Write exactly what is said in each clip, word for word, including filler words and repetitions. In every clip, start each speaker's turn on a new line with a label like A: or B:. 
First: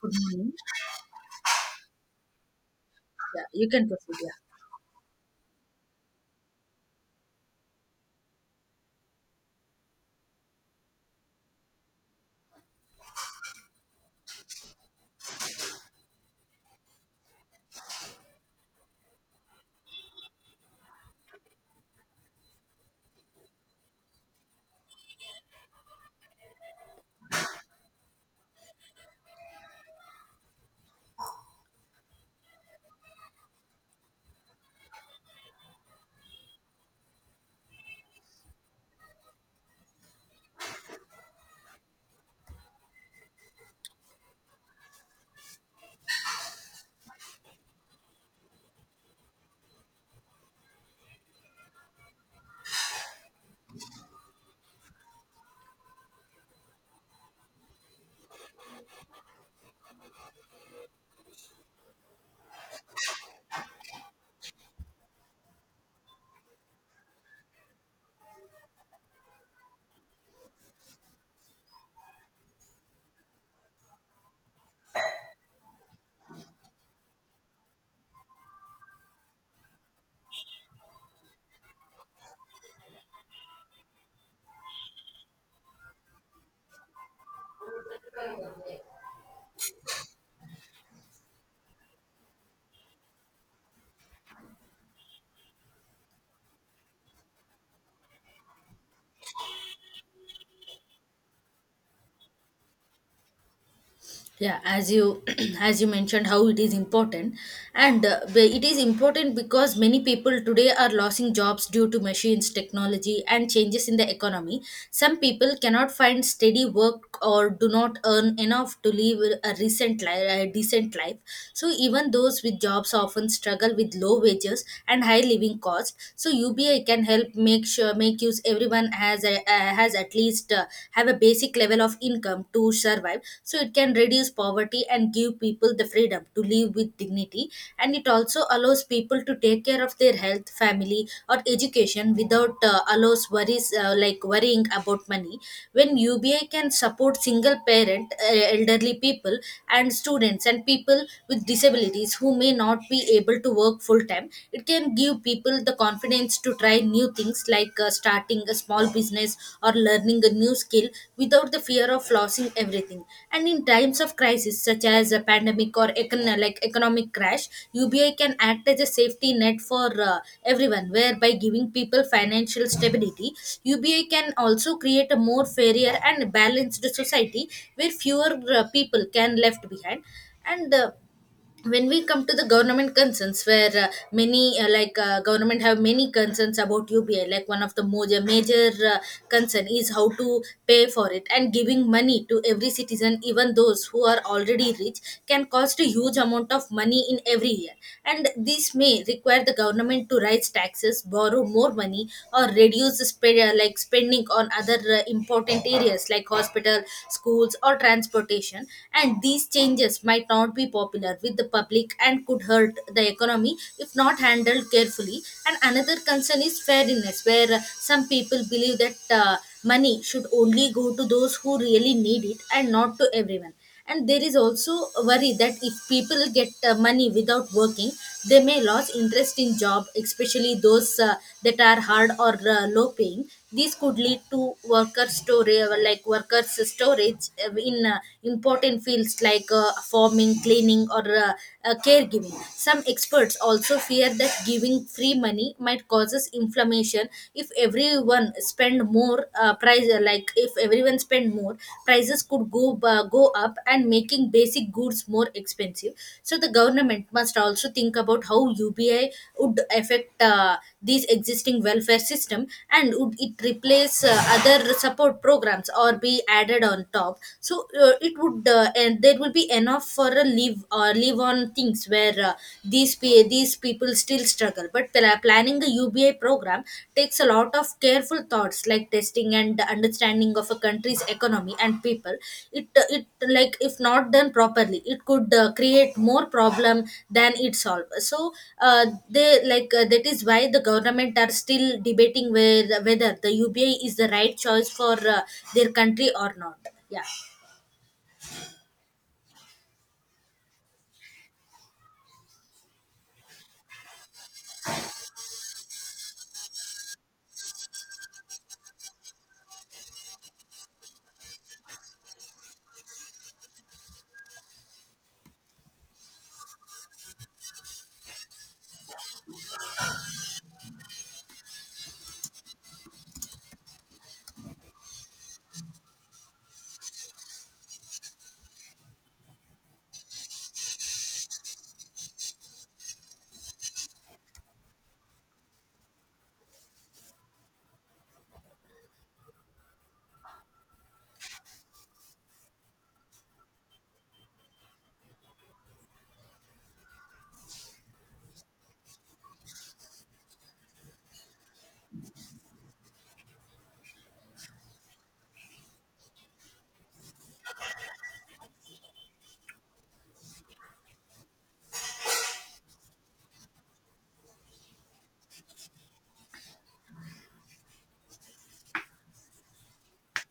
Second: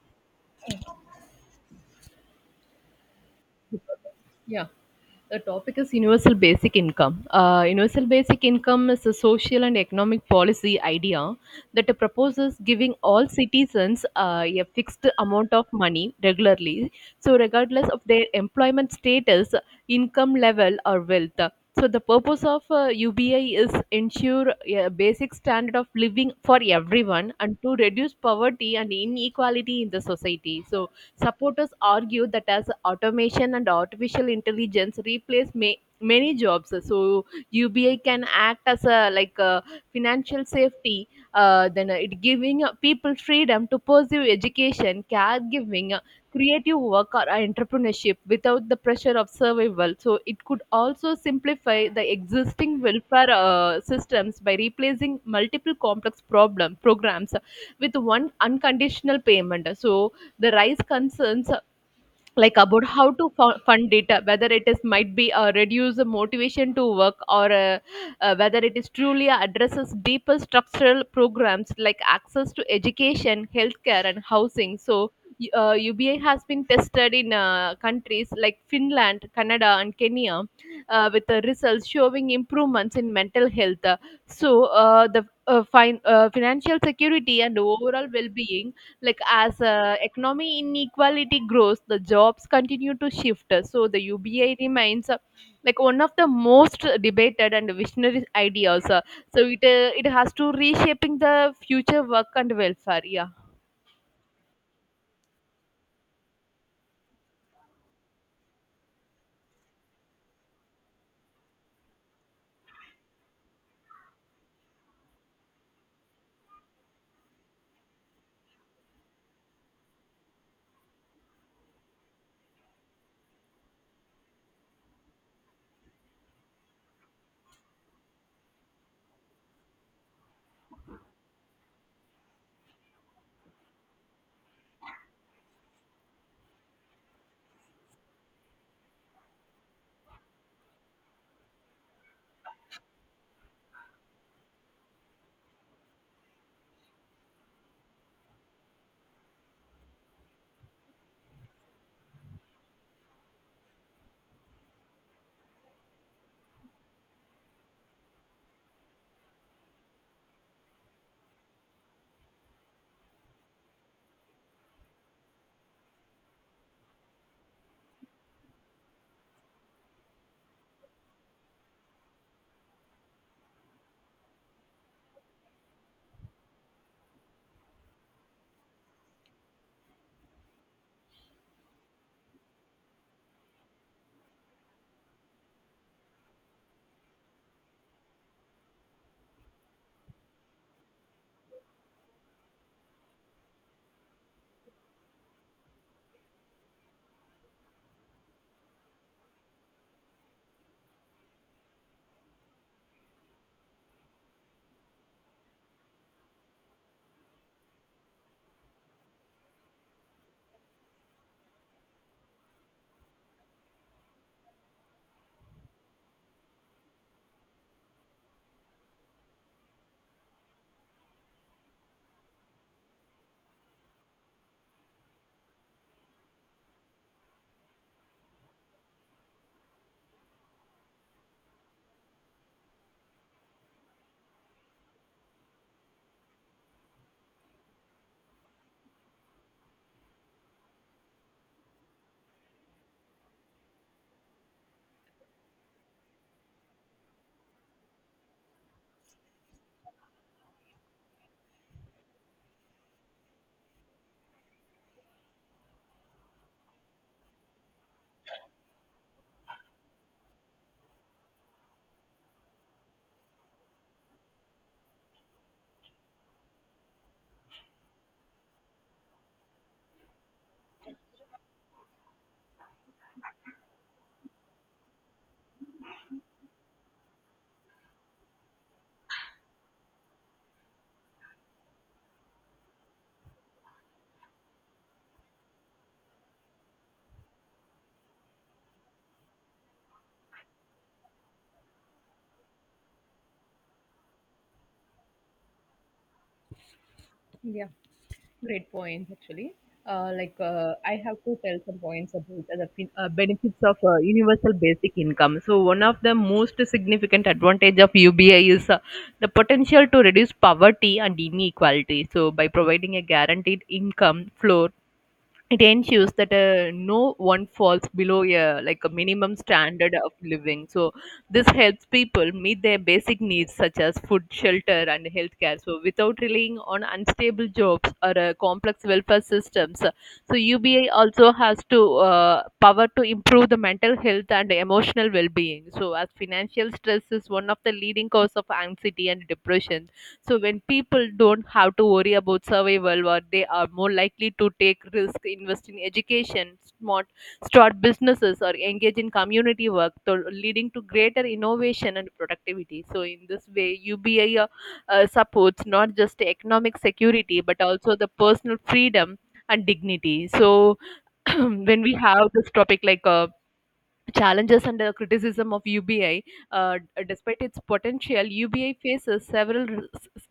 A: Good morning. Yeah, you can proceed. Yeah,
B: Yeah. The topic is universal basic income. Uh, universal basic income is a social and economic policy idea that proposes giving all citizens uh, a fixed amount of money regularly, so regardless of their employment status, income level, or wealth. So the purpose of uh, U B I is ensure a basic standard of living for everyone and to reduce poverty and inequality in the society. So supporters argue that as automation and artificial intelligence replace ma- many jobs, so U B I can act as a like a financial safety. Uh, then it giving uh, people freedom to pursue education, caregiving, uh, creative work or entrepreneurship without the pressure of survival. So it could also simplify the existing welfare uh, systems by replacing multiple complex problem programs with one unconditional payment. So the rise concerns uh, like about how to fu- fund it, uh, whether it is might be a reduce the motivation to work, or uh, uh, whether it is truly addresses deeper structural programs like access to education, healthcare, and housing. So y- uh, uba has been tested in uh, countries like Finland, Canada, and Kenya, uh, with the results showing improvements in mental health. So uh, the uh, fin- uh, financial security and overall well-being, like as uh, economy inequality grows, the jobs continue to shift, so the ubi remains, uh, like, one of the most debated and visionary ideas. Uh, so it uh, it has to reshaping the future work and welfare.
A: yeah. As you as you mentioned, how it is important, and uh, be- it is important because many people today are losing jobs due to machines, technology, and changes in the economy. Some people cannot find steady work or do not earn enough to live a recent li- a decent independent life. So even those with jobs often struggle with low wages and high living costs. So U B I can help make sure make use everyone has a, uh, has at least uh, have a basic level of income to survive. So it can reduce poverty and give people the freedom to live with dignity. And it also allows people to take care of their health, family, or education without uh, allows worries, uh, like worrying about money when U B I can support single parent, uh, elderly people, and students and people with disabilities who may not be able to work full time. It can give people the confidence to try new things, like uh, starting a small business or learning a new skill without the fear of losing everything. And in times of crisis, such as a pandemic or econ- like economic crash, U B I can act as a safety net for uh, everyone. Whereby giving people financial stability, U B I can also create a more fairer and balanced society where fewer uh, people can left behind. And uh, When we come to the government concerns, where uh, many uh, like uh, government have many concerns about ubi. Like one of the major major uh, concern is how to pay for it, and giving money to every citizen, even those who are already rich, can cost a huge amount of money in every year, and this may require the government to raise taxes, borrow more money, or reduce the spe- uh, like spending on other uh, important areas like hospital, schools, or transportation. And these changes might not not be popular with the public and could hurt the economy if not handled carefully. And another concern is fairness, where uh, some people believe that uh, money should only go to those who really need it and not to everyone. And there is also a worry that if people get uh, money without working, they may lose interest in job, especially those uh, that are hard or uh, low paying. This could lead to worker storage, like workers storage uh, in uh, important fields like uh, farming, cleaning, or uh, uh, caregiving. Some experts also fear that giving free money might causes inflammation if everyone spend more uh, price. Uh, Like if everyone spend more, prices could go uh, go up and making basic make goods more expensive. So the government must also think about how ubi would affect uh, these existing welfare system, and would it replace uh, other support programs or be added on top? So uh, it would, uh, and there will be enough for a leave or leave on things, where uh, these pe- these people still struggle. But pla- planning a ubi U B I program takes a lot of careful thoughts, like testing and the understanding of a country's economy and people. It it Like if not done properly, it could uh, create more problem than it solve. So uh, they like uh, that is why the government are still debating where, whether the U B I is the right choice for uh, their country or not. Yeah.
B: Yeah, great points, actually. Uh, like uh, I have to tell some points about the fin- uh, benefits of uh, universal basic income. So one of the most significant advantage of U B I is, uh, the potential to reduce poverty and inequality. So by providing a guaranteed income floor, it ensures that uh, no one falls below a like a minimum standard of living. So this helps people meet their basic needs such as food, shelter, and healthcare, so without relying on unstable jobs or uh, complex welfare systems. uh, So U B I also has to, uh, power to improve the mental health and emotional well-being. So as financial stress is one of the leading cause of anxiety and depression, so when people don't have to worry about survival, or they are more likely to take risks, invest in education, smart start businesses or engage in community work, so leading to greater innovation and productivity. So in this way, U B I uh, uh, supports not just economic security but also the personal freedom and dignity. So when we have this topic, like uh, challenges and the criticism of U B I. Uh, Despite its potential, U B I faces several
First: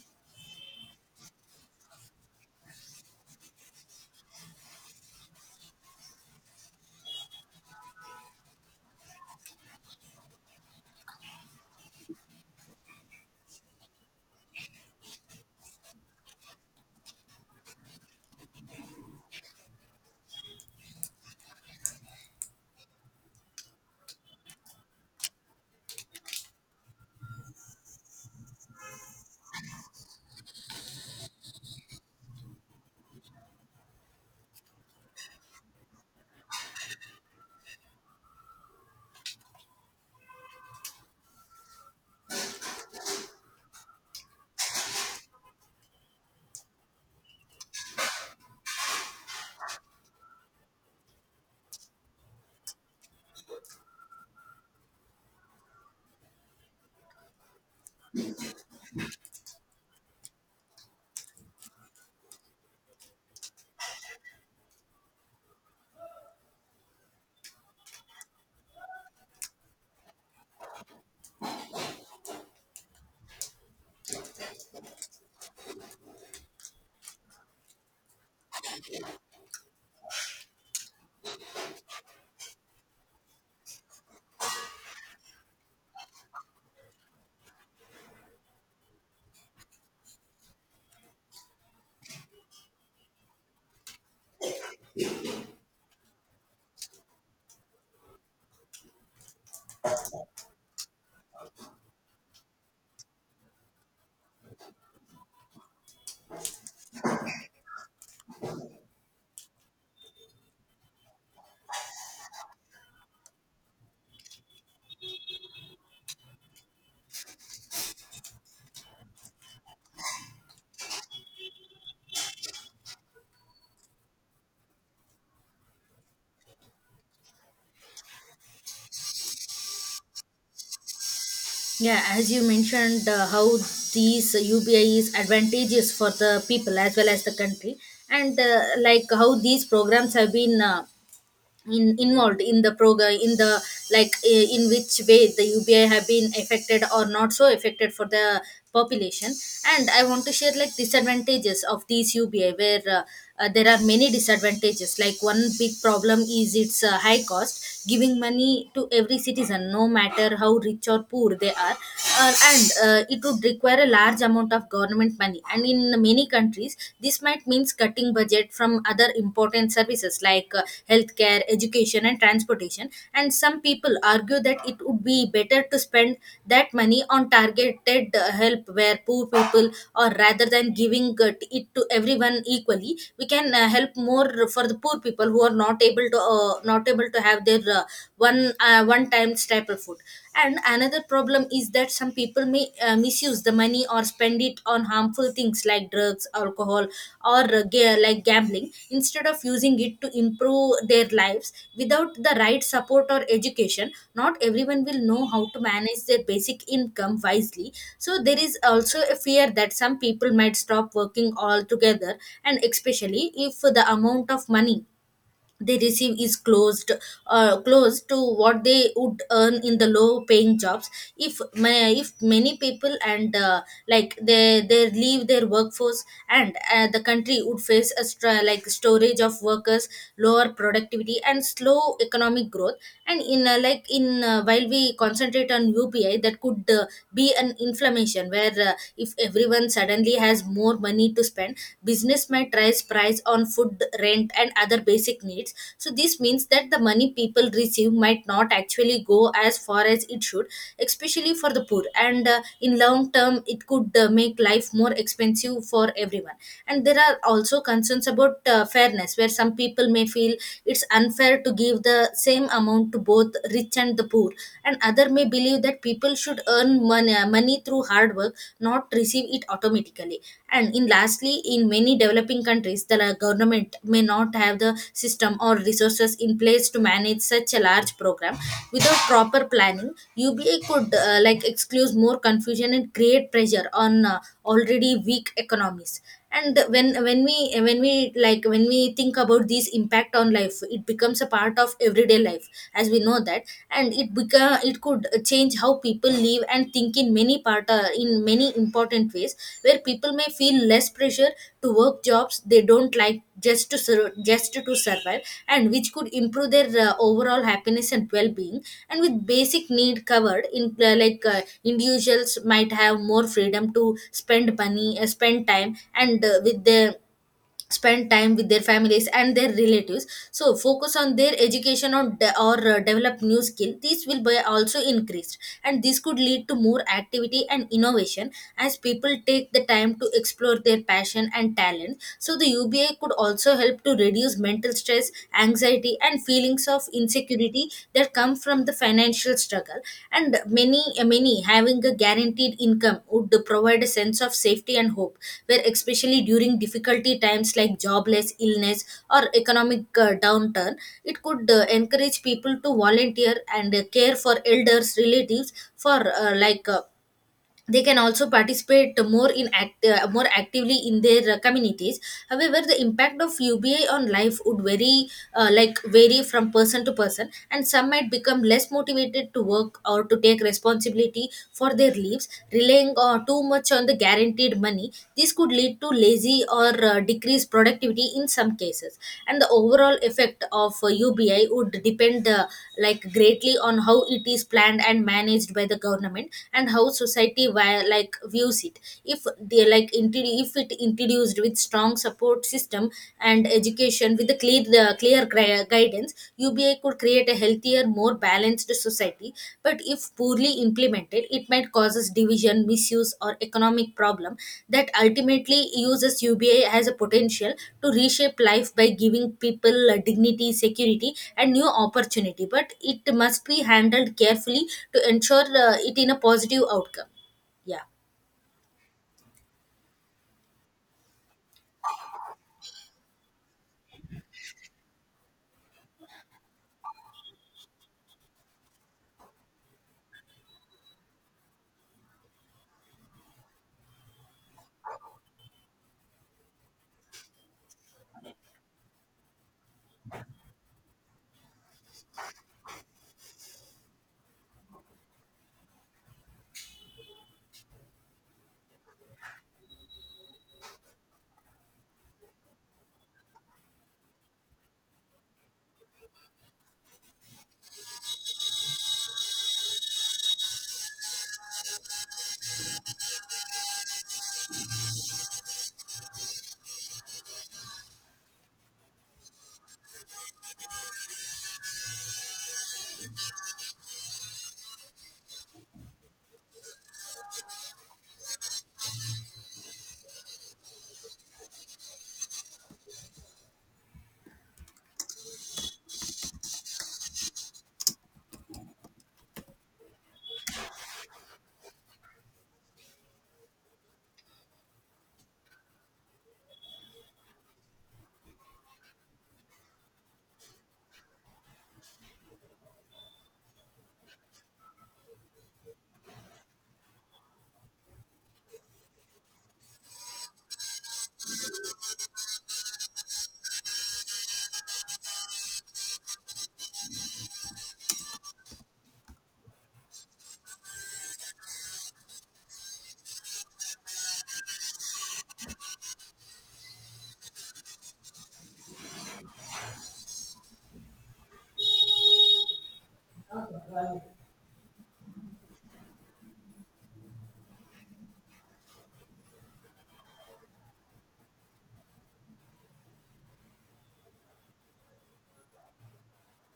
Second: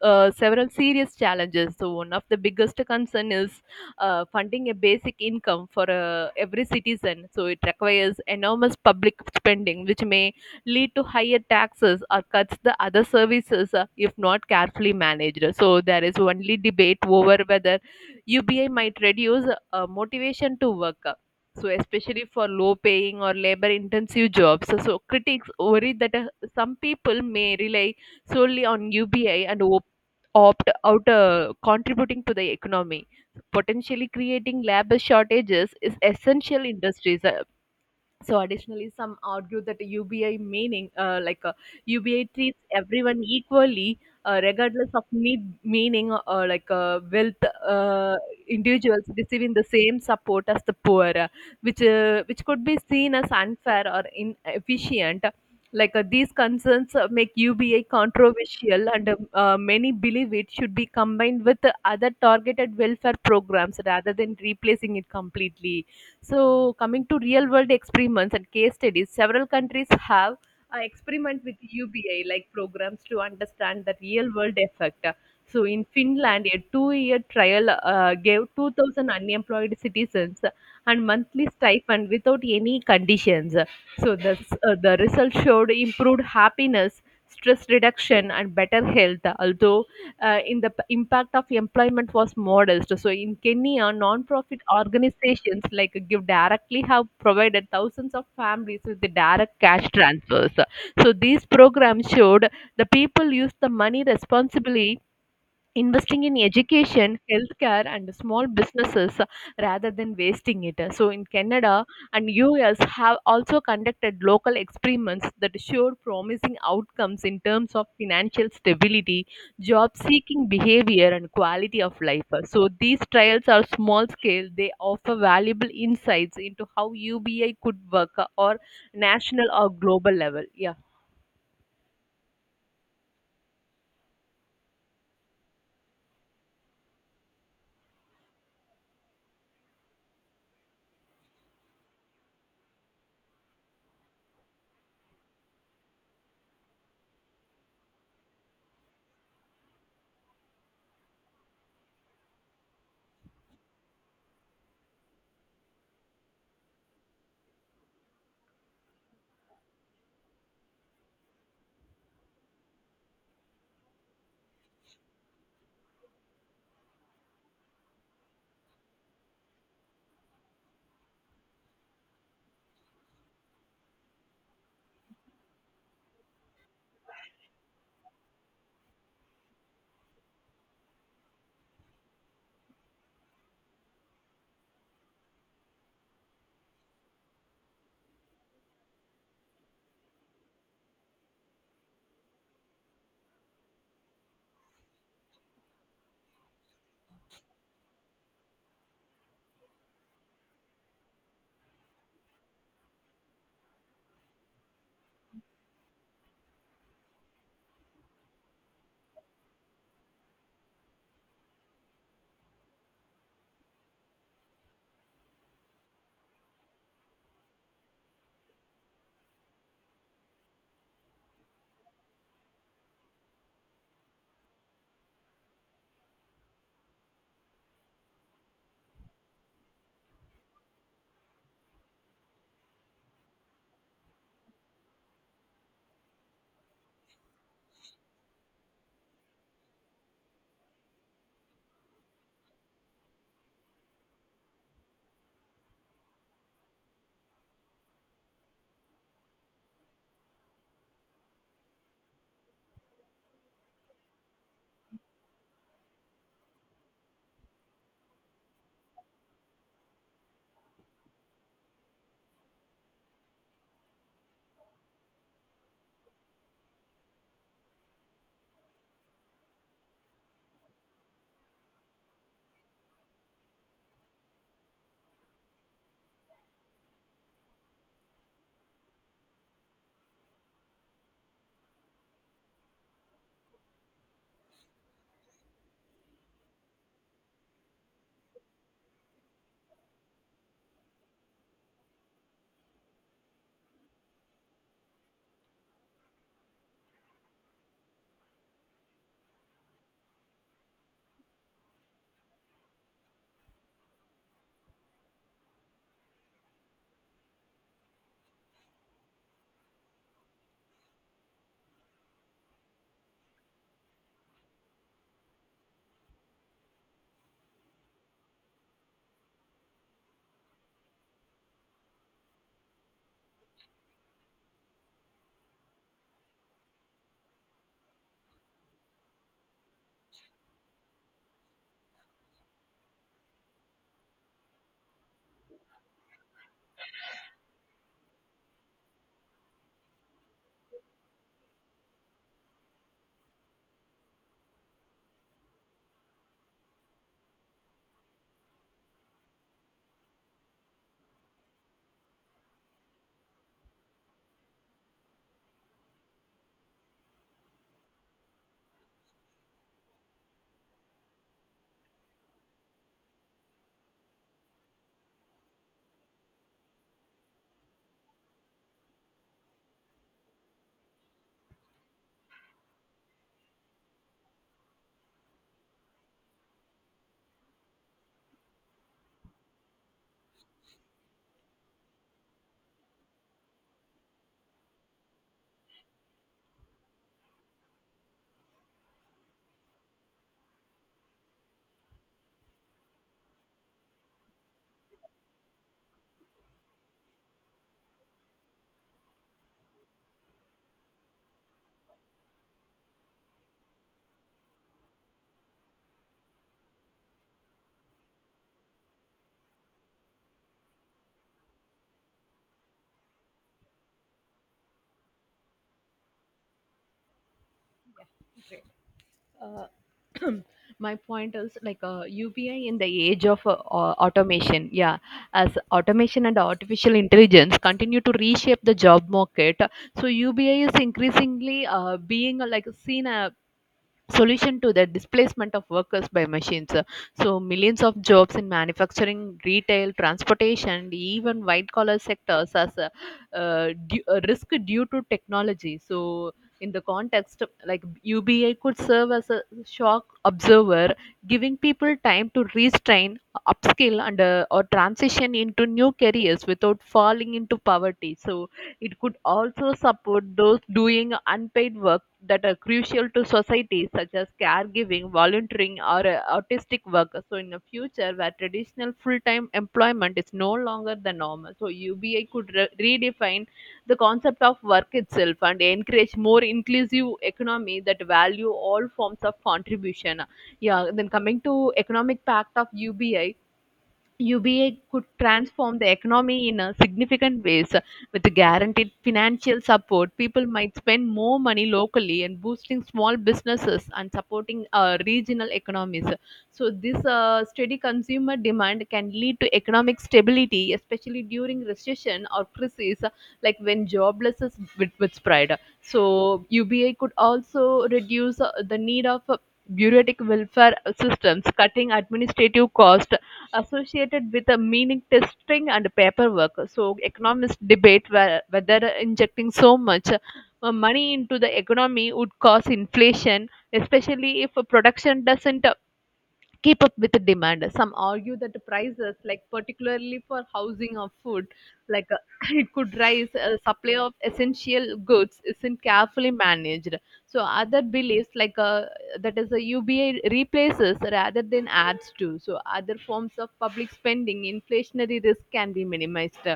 B: uh, several serious challenges. So one of the biggest concern is uh, funding a basic income for uh, every citizen. So it requires enormous public spending, which may lead to higher taxes or cuts the other services uh, if not carefully managed. So there is only debate over whether U B I might reduce uh, motivation to work, so especially for low paying or labor intensive jobs. So, so critics worry that uh, some people may rely solely on ubi and op- opt out uh, contributing to the economy, potentially creating labor shortages is essential industries. Uh, so additionally, some argue that U B I meaning, uh, like uh, U B I treats everyone equally, uh, regardless of need, meaning, or like uh, wealth. Uh, Individuals receiving the same support as the poor, uh, which uh, which could be seen as unfair or inefficient. Like uh, these concerns uh, make U B I controversial, and um, uh, many believe it should be combined with other targeted welfare programs rather than replacing it completely. So, coming to real world experiments and case studies, several countries have uh, experiment with U B I like programs to understand the real world effect. So, in Finland, a two year trial uh, gave two thousand unemployed citizens and monthly stipend without any conditions. So, the, uh, the result showed improved happiness, stress reduction, and better health, although uh, in the p- impact of employment was modest. So in Kenya, non-profit organizations like Give Directly have provided thousands of families with the direct cash transfers. So these programs showed the people used the money responsibly, investing in education, healthcare, and small businesses, uh, rather than wasting it. Uh, So, in Canada and U S, have also conducted local experiments that showed promising outcomes in terms of financial stability, job seeking behavior, and quality of life. Uh, So, these trials are small scale, they offer valuable insights into how U B I could work, uh, or national or global level. Yeah.
A: Yeah, as you mentioned, uh, how these U P I is advantageous for the people as well as the country, and uh, like how these programs have been uh, in, involved in the program in the, like eh, in which way the ubi have been affected or not so affected for the population. And I want to share like disadvantages of these ubi, where uh, uh, there are many disadvantages. Like one big problem is its uh, high cost. Giving money to every citizen no matter how rich or poor they are, uh, and uh, it would require a large amount of government money, and in in many countries, this might mean cutting budget from other important services like uh, healthcare, education, and transportation. And some people argue that it would be better to spend that money on targeted uh, help where poor people, or rather than giving uh, it to everyone equally, we can uh, help more for the poor people who are not able to uh, not able to have their uh, one uh, one time staple food. And another problem is that some people may uh, misuse the money or spend it on harmful things like drugs, alcohol, or uh, ga- like gambling, instead of using it to improve their lives. Without the right support or education, not everyone will know how to manage their basic income wisely. So there is also a fear that some people might stop working altogether, and especially if the amount of money they receive is closed, uh, close to what they would earn in the low paying jobs. If ma- if many people, and uh, like they they leave their workforce, and uh, the country would face a stra- like storage of workers, lower for productivity, and slow economic growth. And in uh, like in uh, while we concentrate on upi, that could uh, be an inflammation, where uh, if everyone suddenly has more money to spend, business might raise price on food, rent, and other basic needs. So this means that the money people receive might not actually go as far as it should, especially for the poor. And uh, in long term, it could uh, make life more expensive for everyone. And there are also concerns about uh, fairness, where some people may feel it's unfair to give the same amount to both rich and the poor, and other may believe that people should earn money, uh, money through hard work, not receive it automatically. And in lastly, in many developing countries, the la- government may not have the system or resources in place to manage such a large program. Without proper planning, uba could uh, like excuse more confusion and create pressure on uh, already weak economies. And when when we when we like when we think about this impact on life, it becomes a part of everyday life, as we know that. And it become it could change how people live and think in many part uh, in many important ways, where people may feel less pressure to work jobs they don't like, just to sur- just to survive, and which could improve their uh, overall happiness and well-being. And with basic need covered in, uh, like uh, individuals might have more freedom to spend money uh, spend time and uh, with their spend time with their families and their relatives, so focus on their education, or, de- or uh, develop new skill. These will be also increased, and this could lead to more activity and innovation as people take the time to explore their passion and talent. So the uba could also help to reduce mental stress, anxiety, and feelings of insecurity that come from the financial struggle. And many many having a guaranteed income would provide a sense of safety and hope, where especially during difficulty times like jobless, illness, or economic uh, downturn. It could uh, encourage people to volunteer and uh, care for elders relatives for uh, like uh, they can also participate more in act, uh, more actively in their uh, communities. However, the impact of ubi on life would vary, uh, like vary from person to person, and some might become less motivated to work or to take responsibility for their lives, relying uh, too much on the guaranteed money. This could lead to lazy or uh, decreased productivity in some cases. And the overall effect of uh, ubi would depend uh, like greatly on how it is planned and managed by the government, and how society society wi- like views it. If they like intro- if it introduced with strong support system and education with a clear the clear gui- guidance, ubi could create a healthier, more balanced society. But if poorly implemented, it might causes division, misuse, or economic problem. That ultimately uses ubi as a potential to reshape life by giving people uh, dignity, security, and new opportunity, but it must be handled carefully to ensure uh, it in a positive outcome. Yeah.
B: uh, my point is like uh, U B I in the age of uh, au- automation. Yeah, as automation and artificial intelligence continue to reshape the job market, so U B I is increasingly uh, being uh, like seen uh, solution to the displacement of workers by machines. Uh, So, millions of jobs in manufacturing, retail, transportation, and even white collar sectors as a, uh, due, a risk due to technology. So, in the context, like U B I could serve as a shock observer, giving people time to restrain, upskill, and uh, or transition into new careers without falling into poverty. So, it could also support those doing unpaid work that are crucial to society, such as caregiving, volunteering, or uh, artistic work. So, in a future where traditional full time employment is no longer the norm, so U B I could re- redefine the concept of work itself and encourage more inclusive economy that value all forms of contribution. Yeah, then coming to economic pact of ubi, U B A could transform the economy in a significant ways with guaranteed financial support. People might spend more money locally and boosting small businesses and supporting uh, regional economies. So this uh, steady consumer demand can lead to economic stability, especially during recession or crises, like when joblessness with, with spread. So U B A could also reduce uh, the need of uh, bureaucratic welfare systems, cutting administrative costs associated with a meaning testing and paperwork. So economists debate whe- whether injecting so much uh, money into the economy would cause inflation, especially if production doesn't keep up with the demand. Some argue that the prices, like particularly for housing or food, like uh, it could rise. Uh, supply of essential goods isn't carefully managed. So other beliefs, like uh, that is a U B A replaces rather than adds to. So other forms of public spending, inflationary risk can be minimized.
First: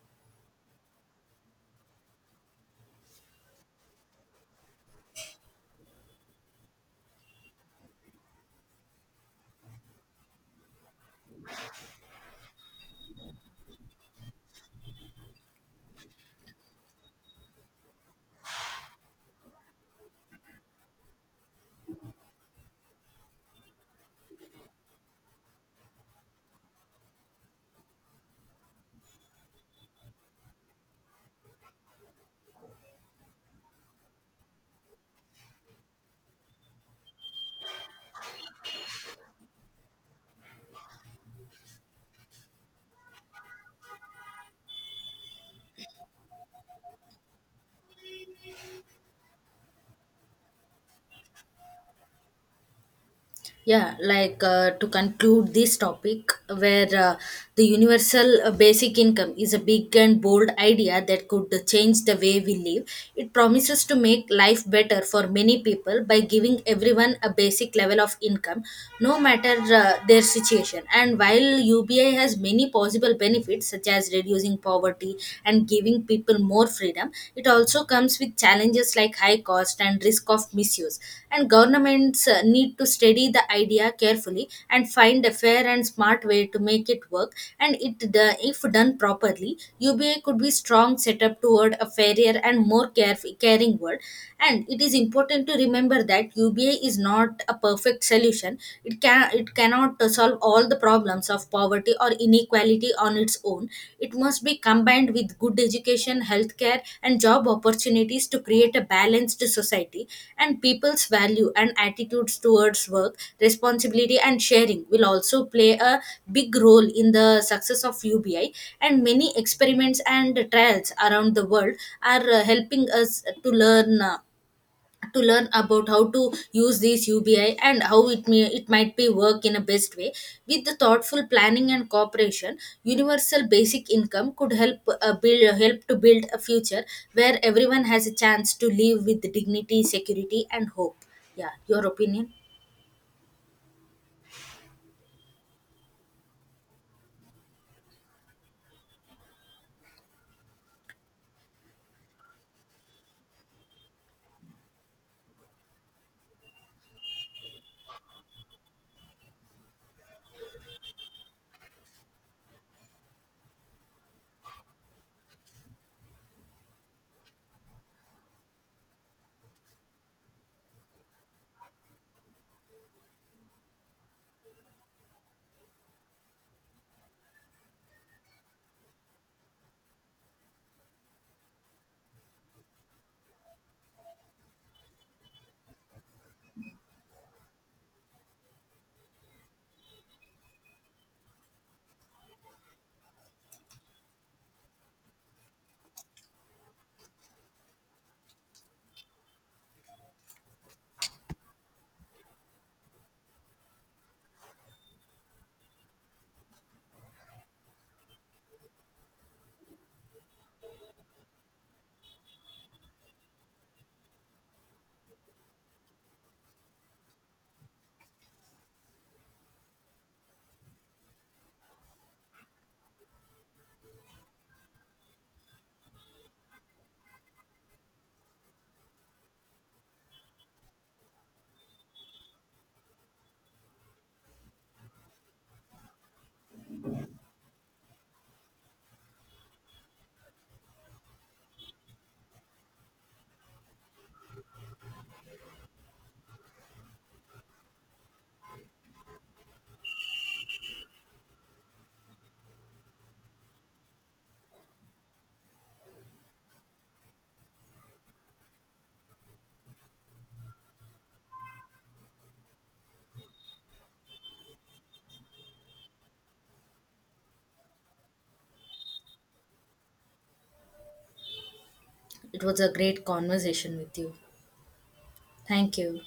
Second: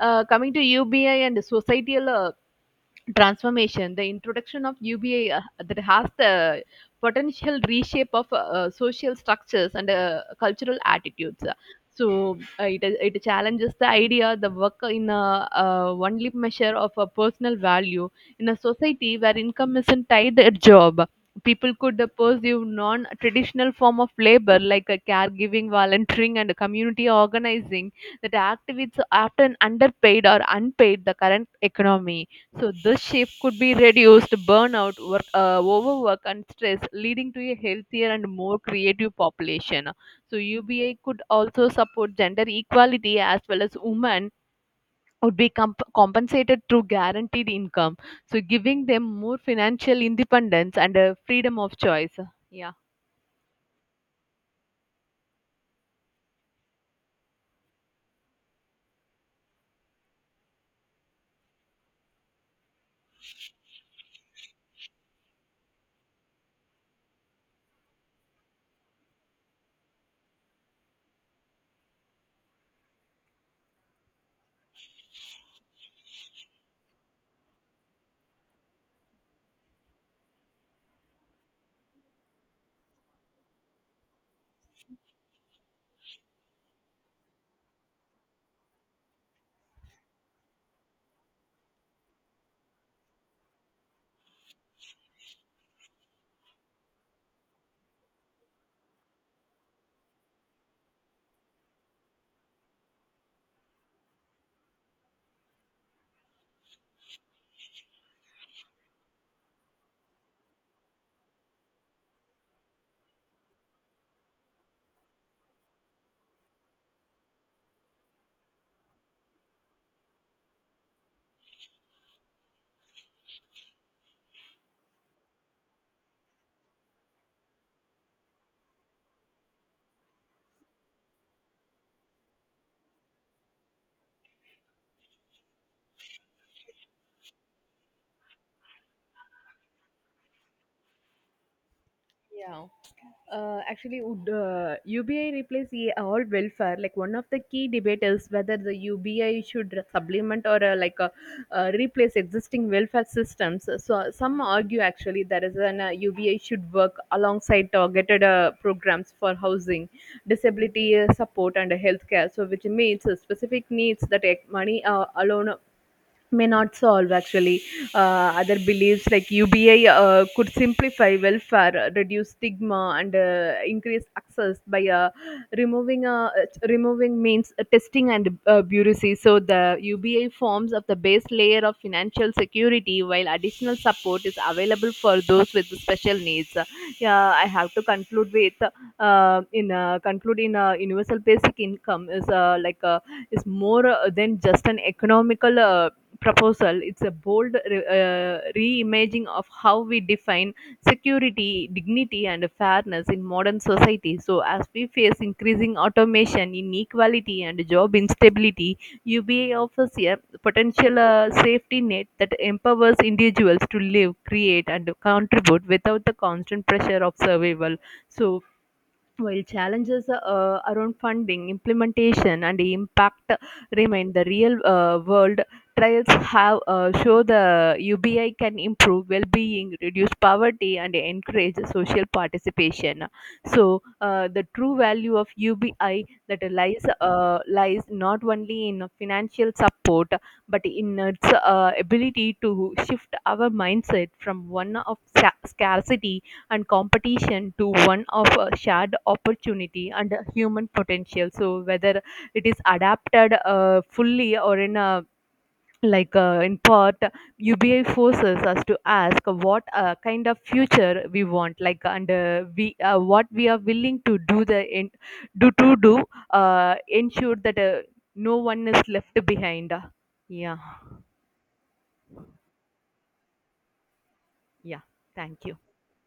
B: Uh, coming to U B I and societal uh, transformation, the introduction of U B A uh, that has the potential reshape of uh, uh, social structures and uh, cultural attitudes. So uh, it, it challenges the idea the work in a uh, only measure of a personal value in a society where income isn't tied to a job. People could uh, pursue non-traditional form of labor like uh, caregiving, volunteering, and community organizing that activities are often underpaid or unpaid the current economy. So this shift could be reduced burnout, work, uh, overwork, and stress, leading to a healthier and more creative population. So U B A could also support gender equality as well as women would be comp- compensated through guaranteed income, so giving them more financial independence and uh, freedom of choice. Yeah.
A: yeah like uh, To conclude this topic, where uh, the universal uh, basic income is a big and bold idea that could change the way we live. It promises to make life better for many people by giving everyone a basic level of income, no matter uh, their situation. And while ubi has many possible benefits, such as reducing poverty and giving people more freedom system, it also comes with challenges like high cost and risk of misuse. And governments uh, need to study the idea carefully and find a fair and smart way to make it work. And it, do- if done properly, U B A could be strong setup toward a fairer and more caref- caring world. And it is important to remember that U B A is not a perfect solution. It can it cannot uh, solve all solve the problems of poverty or inequality on its own. It must be combined with good education, healthcare, and job opportunities to create a balanced society. And people's value and attitudes towards work, responsibility, and sharing will also play a big role in the success of U B I. And many experiments and trials around the world are uh, helping us to learn. Uh, to learn about how to use this U B I, and how it may it might be work in a best way. With the thoughtful planning and cooperation, universal basic income could help uh, build help to build a future where everyone has a chance to live with dignity, security, and hope. Yeah, your opinion.
B: Yeah. Uh, actually, would uh, U B I replace e- all welfare? Like one of the key debate is whether the U B I should supplement or uh, like uh, uh, replace existing welfare systems. So some argue actually there is an uh, U B I should work alongside targeted uh, programs for housing, disability uh, support, and healthcare. So which means uh, specific needs that ec- money uh, alone may not solve actually. Uh, other beliefs like ubi uh, could simplify welfare, uh, reduce stigma, and uh, increase access by uh, removing uh, removing means uh, testing and uh, bureaucracy. So the ubi forms of the base layer of financial security while additional support is available for those with special needs. Yeah, I have to conclude with, uh, in uh, conclude in uh, universal basic income is, uh, like uh, is more uh, than just an economical uh, proposal. It's a bold uh, reimagining of how we define security, dignity, and fairness in modern society. So, as we face increasing automation, inequality, and job instability, U B A offers a potential uh, safety net that empowers individuals to live, create, and contribute without the constant pressure of survival. So, while challenges uh, around funding, implementation, and impact remain, the real uh, world trials have uh, show the U B I can improve well-being, reduce poverty, and encourage social participation. So uh, the true value of U B I that lies uh, lies not only in financial support but in its uh, ability to shift our mindset from one of sa- scarcity and competition to one of uh, shared opportunity and human potential. So whether it is adapted uh, fully or in a like uh, in part, ubi forces us to ask what uh, kind of future we want, like and uh, we uh, what we are willing to do the in, do to do uh, ensure that uh, no one is left behind. Yeah.
A: It was a great conversation with you.
B: Yeah, thank you.
A: Thank you.